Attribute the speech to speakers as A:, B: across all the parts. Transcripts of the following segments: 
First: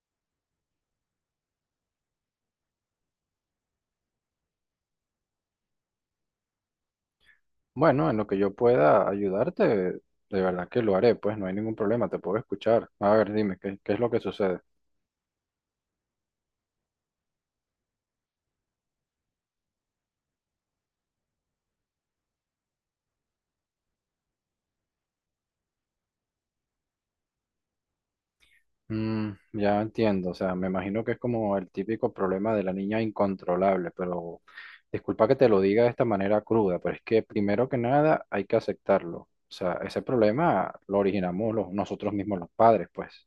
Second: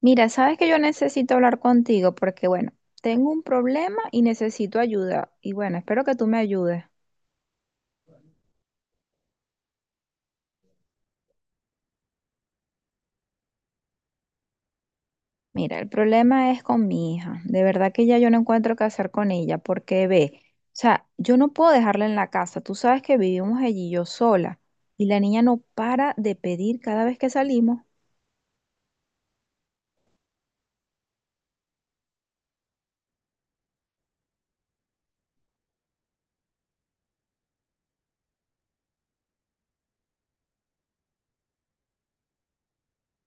A: Mira, sabes que yo necesito hablar contigo porque, bueno, tengo un problema y necesito ayuda. Y bueno, espero que tú me ayudes.
B: Bueno, en lo que yo pueda ayudarte, de verdad que lo haré, pues no hay ningún problema, te puedo escuchar. A ver, dime, ¿qué es lo que sucede?
A: Mira, el problema es con mi hija. De verdad que ya yo no encuentro qué hacer con ella porque ve, o sea, yo no puedo dejarla en la casa. Tú sabes que vivimos allí yo sola y la niña no para de pedir cada vez que salimos.
B: Mm, ya entiendo, o sea, me imagino que es como el típico problema de la niña incontrolable, pero disculpa que te lo diga de esta manera cruda, pero es que primero que nada hay que aceptarlo. O sea, ese problema lo originamos nosotros mismos los padres, pues.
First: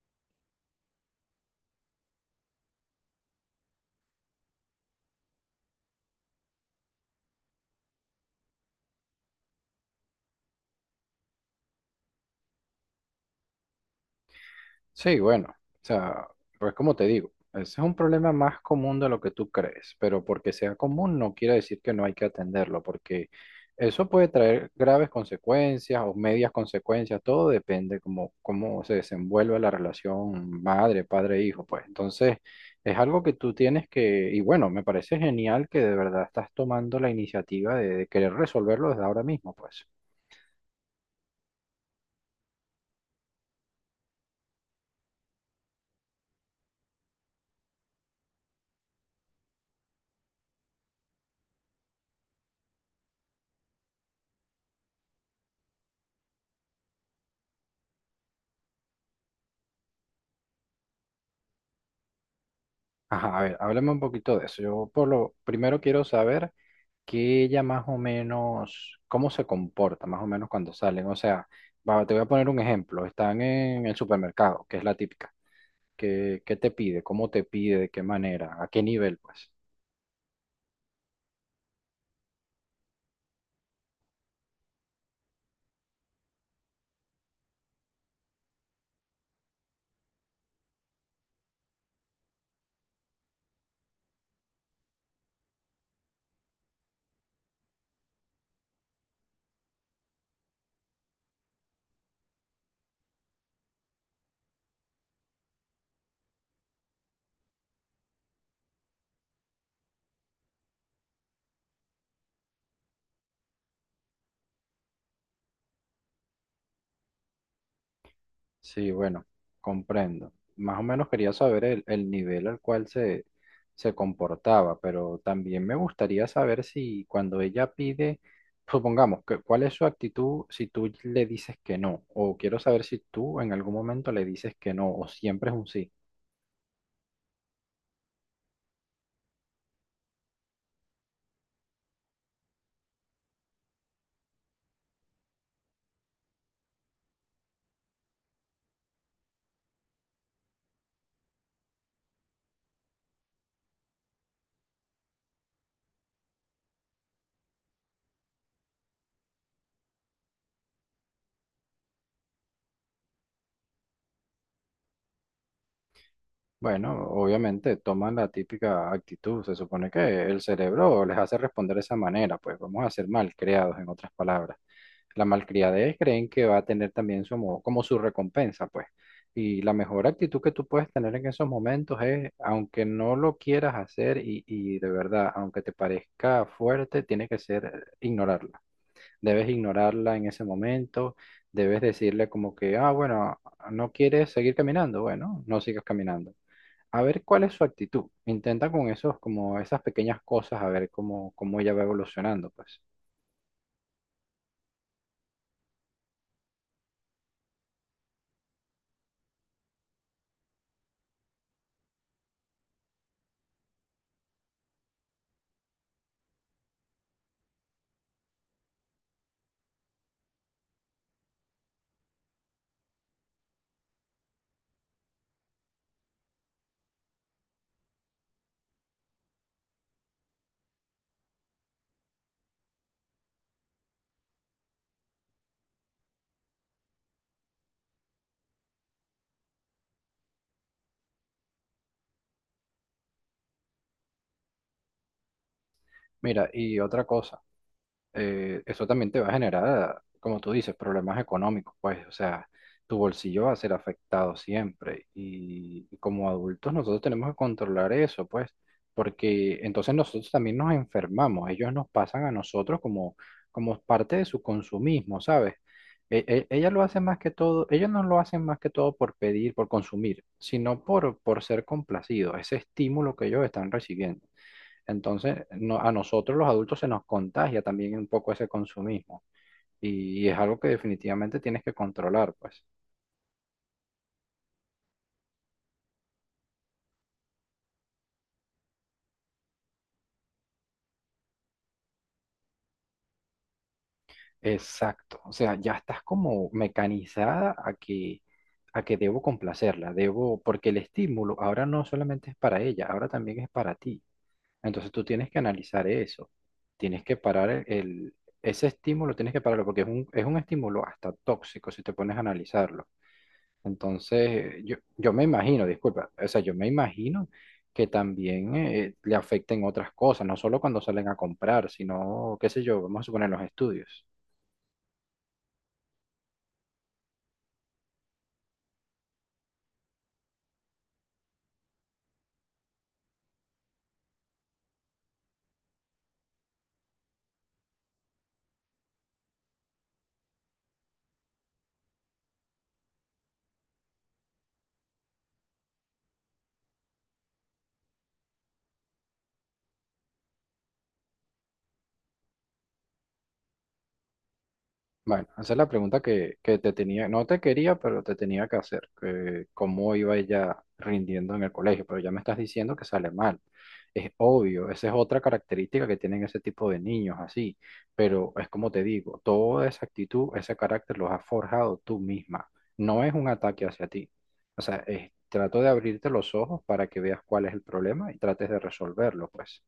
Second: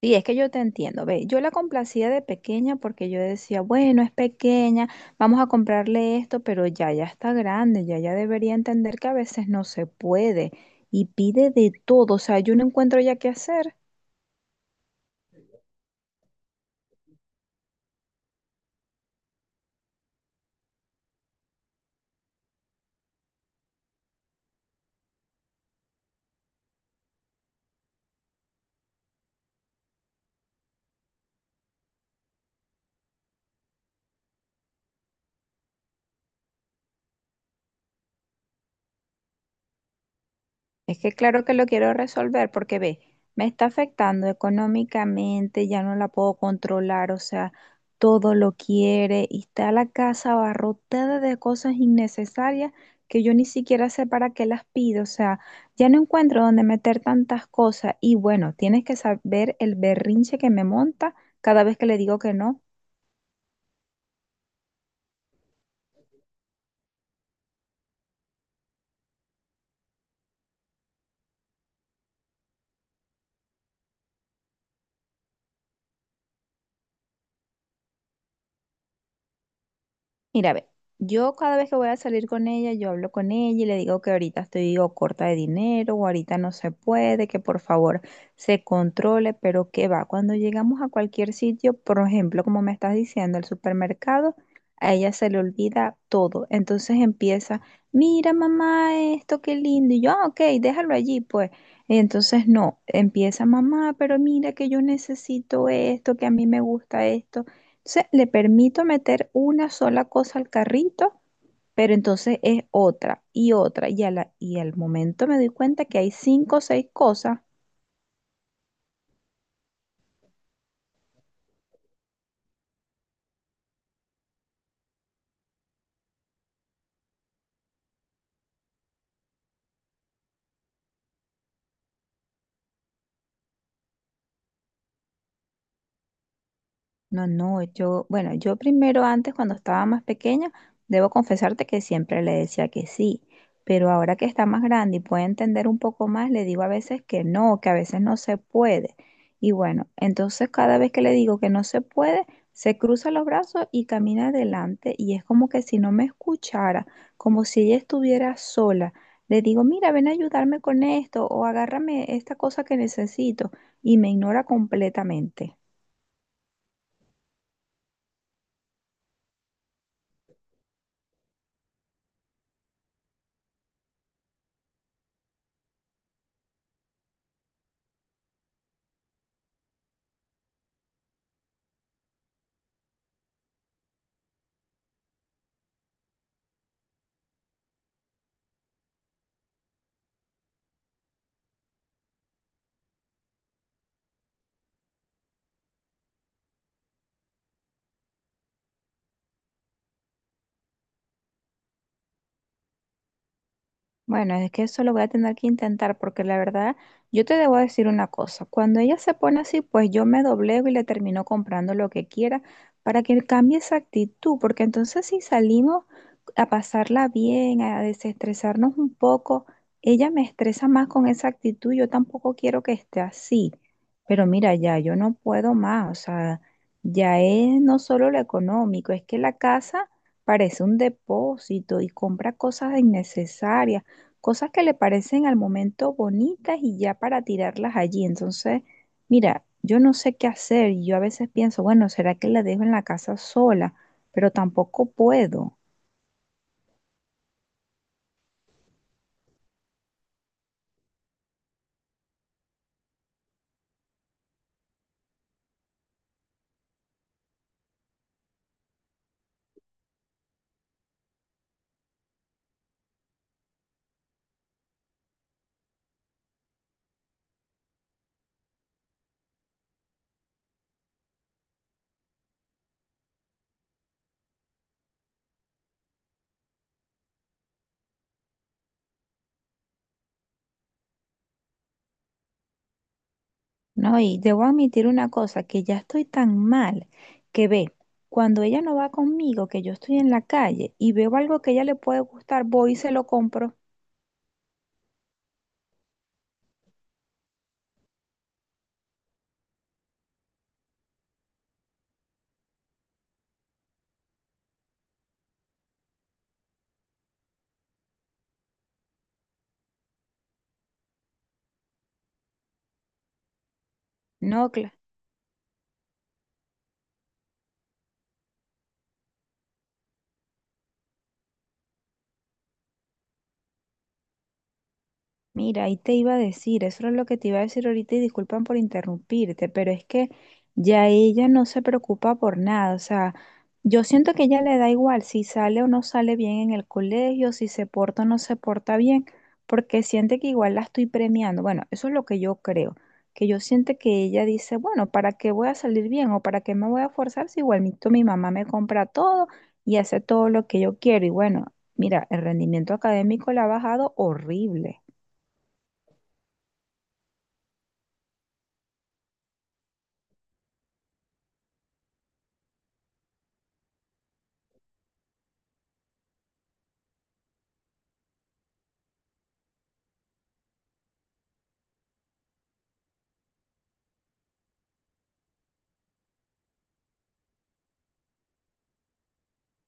A: Sí, es que yo te entiendo. Ve, yo la complacía de pequeña porque yo decía, bueno, es pequeña, vamos a comprarle esto, pero ya, ya está grande, ya, ya debería entender que a veces no se puede y pide de todo. O sea, yo no encuentro ya qué hacer.
B: Sí, bueno, o sea, pues como te digo, ese es un problema más común de lo que tú crees, pero porque sea común no quiere decir que no hay que atenderlo, porque eso puede traer graves consecuencias o medias consecuencias, todo depende cómo se desenvuelve la relación madre, padre, hijo, pues. Entonces, es algo que tú tienes que, y bueno, me parece genial que de verdad estás tomando la iniciativa de querer resolverlo desde ahora mismo, pues.
A: Es que claro que lo quiero resolver porque ve, me está afectando económicamente, ya no la puedo controlar, o sea, todo lo quiere y está la casa abarrotada de cosas innecesarias que yo ni siquiera sé para qué las pido, o sea, ya no encuentro dónde meter tantas cosas y bueno, tienes que saber el berrinche que me monta cada vez que le digo que no.
B: Ajá, a ver, háblame un poquito de eso. Yo por lo primero quiero saber que ella más o menos, cómo se comporta más o menos cuando salen. O sea, va, te voy a poner un ejemplo. Están en el supermercado, que es la típica. ¿Qué te pide? ¿Cómo te pide? ¿De qué manera? ¿A qué nivel, pues?
A: Mira, ve, yo cada vez que voy a salir con ella, yo hablo con ella y le digo que ahorita estoy o corta de dinero o ahorita no se puede, que por favor se controle, pero que va, cuando llegamos a cualquier sitio, por ejemplo, como me estás diciendo, el supermercado, a ella se le olvida todo. Entonces empieza, mira mamá, esto qué lindo. Y yo, ah, ok, déjalo allí, pues. Entonces no, empieza mamá, pero mira que yo necesito esto, que a mí me gusta esto. Entonces, le permito meter una sola cosa al carrito, pero entonces es otra y otra. Y al momento me doy cuenta que hay cinco o seis cosas.
B: Sí, bueno, comprendo. Más o menos quería saber el nivel al cual se comportaba, pero también me gustaría saber si cuando ella pide, supongamos, que, ¿cuál es su actitud si tú le dices que no? O quiero saber si tú en algún momento le dices que no, o siempre es un sí.
A: No, no, yo, bueno, yo primero antes cuando estaba más pequeña, debo confesarte que siempre le decía que sí, pero ahora que está más grande y puede entender un poco más, le digo a veces que no, que a veces no se puede. Y bueno, entonces cada vez que le digo que no se puede, se cruza los brazos y camina adelante y es como que si no me escuchara, como si ella estuviera sola. Le digo, mira, ven a ayudarme con esto o agárrame esta cosa que necesito y me ignora completamente.
B: Bueno, obviamente toman la típica actitud. Se supone que el cerebro les hace responder de esa manera, pues vamos a ser malcriados, en otras palabras. La malcriadez creen que va a tener también su, como su recompensa, pues. Y la mejor actitud que tú puedes tener en esos momentos es, aunque no lo quieras hacer y de verdad, aunque te parezca fuerte, tiene que ser ignorarla. Debes ignorarla en ese momento, debes decirle como que, ah, bueno, no quieres seguir caminando, bueno, no sigas caminando a ver cuál es su actitud. Intenta con esos, como esas pequeñas cosas, a ver cómo ella va evolucionando, pues.
A: Bueno, es que eso lo voy a tener que intentar porque la verdad, yo te debo decir una cosa, cuando ella se pone así, pues yo me doblego y le termino comprando lo que quiera para que cambie esa actitud, porque entonces si salimos a pasarla bien, a desestresarnos un poco, ella me estresa más con esa actitud, yo tampoco quiero que esté así, pero mira, ya yo no puedo más, o sea, ya es no solo lo económico, es que la casa parece un depósito y compra cosas innecesarias cosas que le parecen al momento bonitas y ya para tirarlas allí. Entonces, mira, yo no sé qué hacer y yo a veces pienso, bueno, ¿será que la dejo en la casa sola? Pero tampoco puedo,
B: Mira, y otra cosa. Eso también te va a generar, como tú dices, problemas económicos, pues, o sea, tu bolsillo va a ser afectado siempre. Y como adultos nosotros tenemos que controlar eso, pues, porque entonces nosotros también nos enfermamos, ellos nos pasan a nosotros como, como parte de su consumismo, ¿sabes? Ellas lo hace más que todo, ellos no lo hacen más que todo por pedir, por consumir, sino por ser complacidos, ese estímulo que ellos están recibiendo. Entonces, a nosotros los adultos se nos contagia también un poco ese consumismo y es algo que definitivamente tienes que controlar, pues.
A: ¿no? Y debo admitir una cosa, que ya estoy tan mal que ve, cuando ella no va conmigo, que yo estoy en la calle y veo algo que a ella le puede gustar, voy y se lo compro.
B: Exacto, o sea, ya estás como mecanizada a que debo complacerla, debo, porque el estímulo ahora no solamente es para ella, ahora también es para ti. Entonces tú tienes que analizar eso, tienes que parar ese estímulo, tienes que pararlo porque es es un estímulo hasta tóxico si te pones a analizarlo.
A: No,
B: Entonces, yo me imagino, disculpa, o sea, yo me imagino que también le afecten otras cosas, no solo cuando salen a comprar, sino, qué sé yo, vamos a suponer los estudios.
A: mira, ahí te iba a decir, eso era lo que te iba a decir ahorita y disculpan por interrumpirte, pero es que ya ella no se preocupa por nada, o sea, yo siento que ella le da igual si sale o no sale bien en el colegio, si se porta o no se porta bien, porque siente que igual la estoy premiando. Bueno, eso es lo que yo creo, que yo siento que ella dice, bueno, ¿para qué voy a salir bien o para qué me voy a forzar si igualito mi mamá me compra todo y hace todo lo que yo quiero? Y bueno, mira, el rendimiento académico le ha bajado horrible.
B: Bueno, esa es la pregunta que te tenía, no te quería, pero te tenía que hacer, que cómo iba ella rindiendo en el colegio, pero ya me estás diciendo que sale mal. Es obvio, esa es otra característica que tienen ese tipo de niños así, pero es como te digo, toda esa actitud, ese carácter los has forjado tú misma, no es un ataque hacia ti. O sea, trato de abrirte los ojos para que veas cuál es el problema y trates de resolverlo, pues.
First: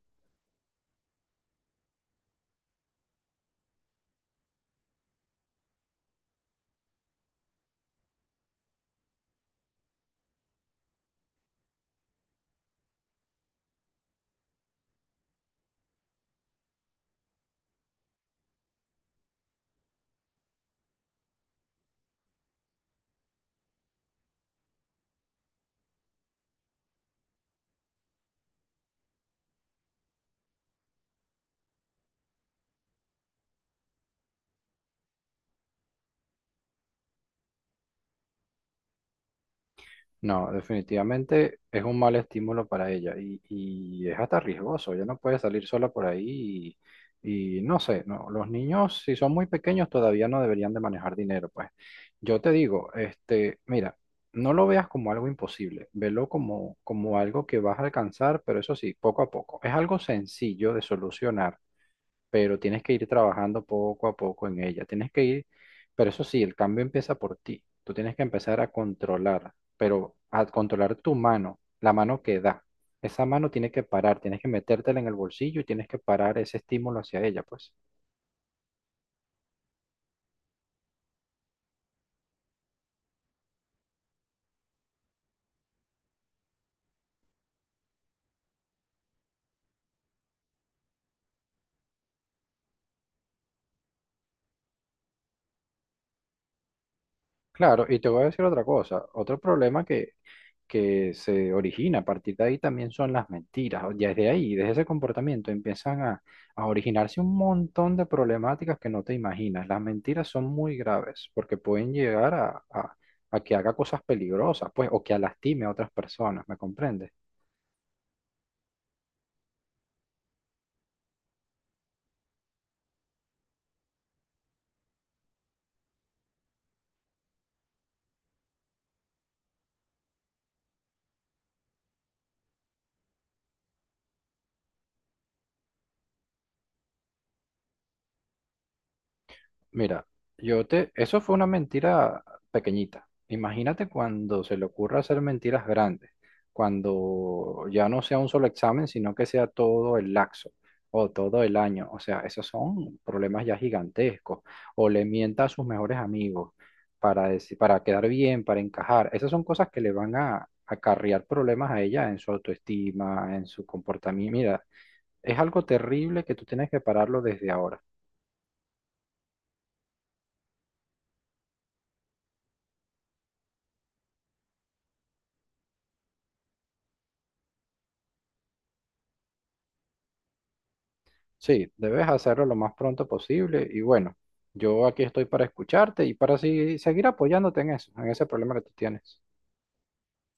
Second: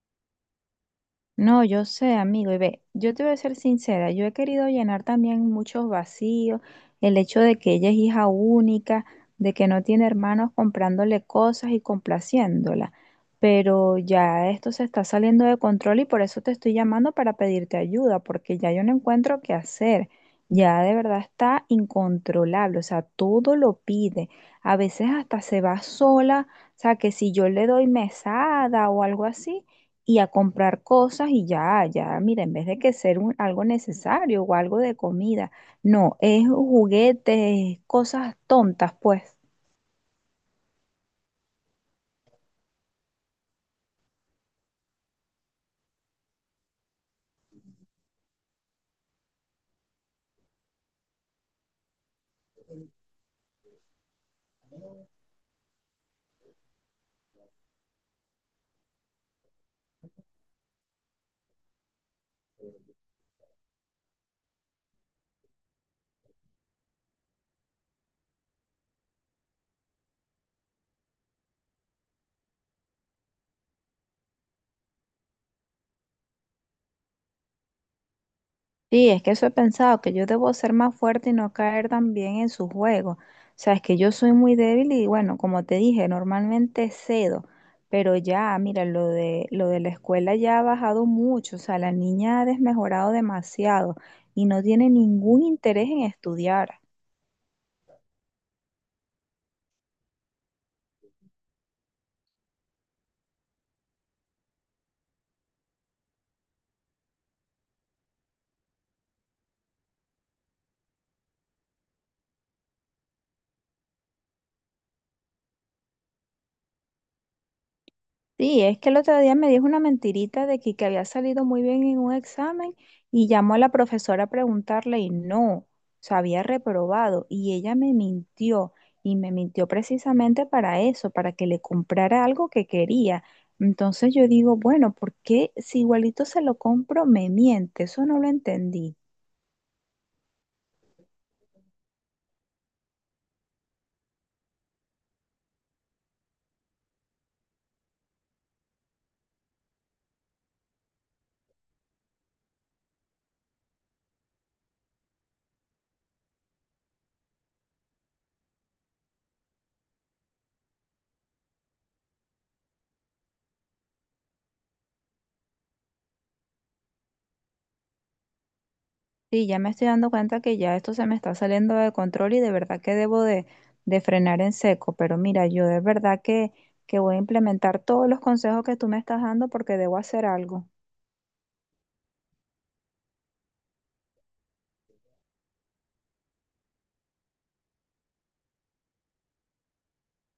A: No, yo sé, amigo, y ve, yo te voy a ser sincera, yo he querido llenar también muchos vacíos, el hecho de que ella es hija única, de que no tiene hermanos comprándole cosas y complaciéndola, pero ya esto se está saliendo de control y por eso te estoy llamando para pedirte ayuda, porque ya yo no encuentro qué hacer, ya de verdad está incontrolable, o sea, todo lo pide, a veces hasta se va sola, o sea, que si yo le doy mesada o algo así y a comprar cosas y ya, ya, mira, en vez de que ser algo necesario o algo de comida, no, es juguetes, cosas tontas, pues.
B: No, definitivamente es un mal estímulo para ella y es hasta riesgoso. Ella no puede salir sola por ahí y no sé, no, los niños si son muy pequeños todavía no deberían de manejar dinero, pues. Yo te digo, este, mira, no lo veas como algo imposible, velo como, como algo que vas a alcanzar, pero eso sí, poco a poco. Es algo sencillo de solucionar, pero tienes que ir trabajando poco a poco en ella. Tienes que ir, pero eso sí, el cambio empieza por ti. Tú tienes que empezar a controlar, pero a controlar tu mano, la mano que da. Esa mano tiene que parar, tienes que metértela en el bolsillo y tienes que parar ese estímulo hacia ella, pues.
A: Sí, es que eso he pensado, que yo debo ser más fuerte y no caer también en su juego. O sea, es que yo soy muy débil y bueno, como te dije, normalmente cedo, pero ya, mira, lo de la escuela ya ha bajado mucho, o sea, la niña ha desmejorado demasiado y no tiene ningún interés en estudiar.
B: Claro, y te voy a decir otra cosa, otro problema que se origina a partir de ahí también son las mentiras. Ya desde ahí, desde ese comportamiento, empiezan a originarse un montón de problemáticas que no te imaginas. Las mentiras son muy graves porque pueden llegar a que haga cosas peligrosas, pues, o que lastime a otras personas, ¿me comprendes?
A: Sí, es que el otro día me dijo una mentirita de que había salido muy bien en un examen y llamó a la profesora a preguntarle y no, se había reprobado y ella me mintió y me mintió precisamente para eso, para que le comprara algo que quería. Entonces yo digo, bueno, ¿por qué si igualito se lo compro, me miente? Eso no lo entendí.
B: Mira, eso fue una mentira pequeñita. Imagínate cuando se le ocurra hacer mentiras grandes, cuando ya no sea un solo examen, sino que sea todo el laxo o todo el año. O sea, esos son problemas ya gigantescos. O le mienta a sus mejores amigos para decir, para quedar bien, para encajar. Esas son cosas que le van a acarrear problemas a ella en su autoestima, en su comportamiento. Mira, es algo terrible que tú tienes que pararlo desde ahora.
A: Sí, ya me estoy dando cuenta que ya esto se me está saliendo de control y de verdad que debo de frenar en seco. Pero mira, yo de verdad que voy a implementar todos los consejos que tú me estás dando porque debo hacer algo.
B: Sí, debes hacerlo lo más pronto posible y bueno, yo aquí estoy para escucharte y para así seguir apoyándote en eso, en ese problema que tú tienes.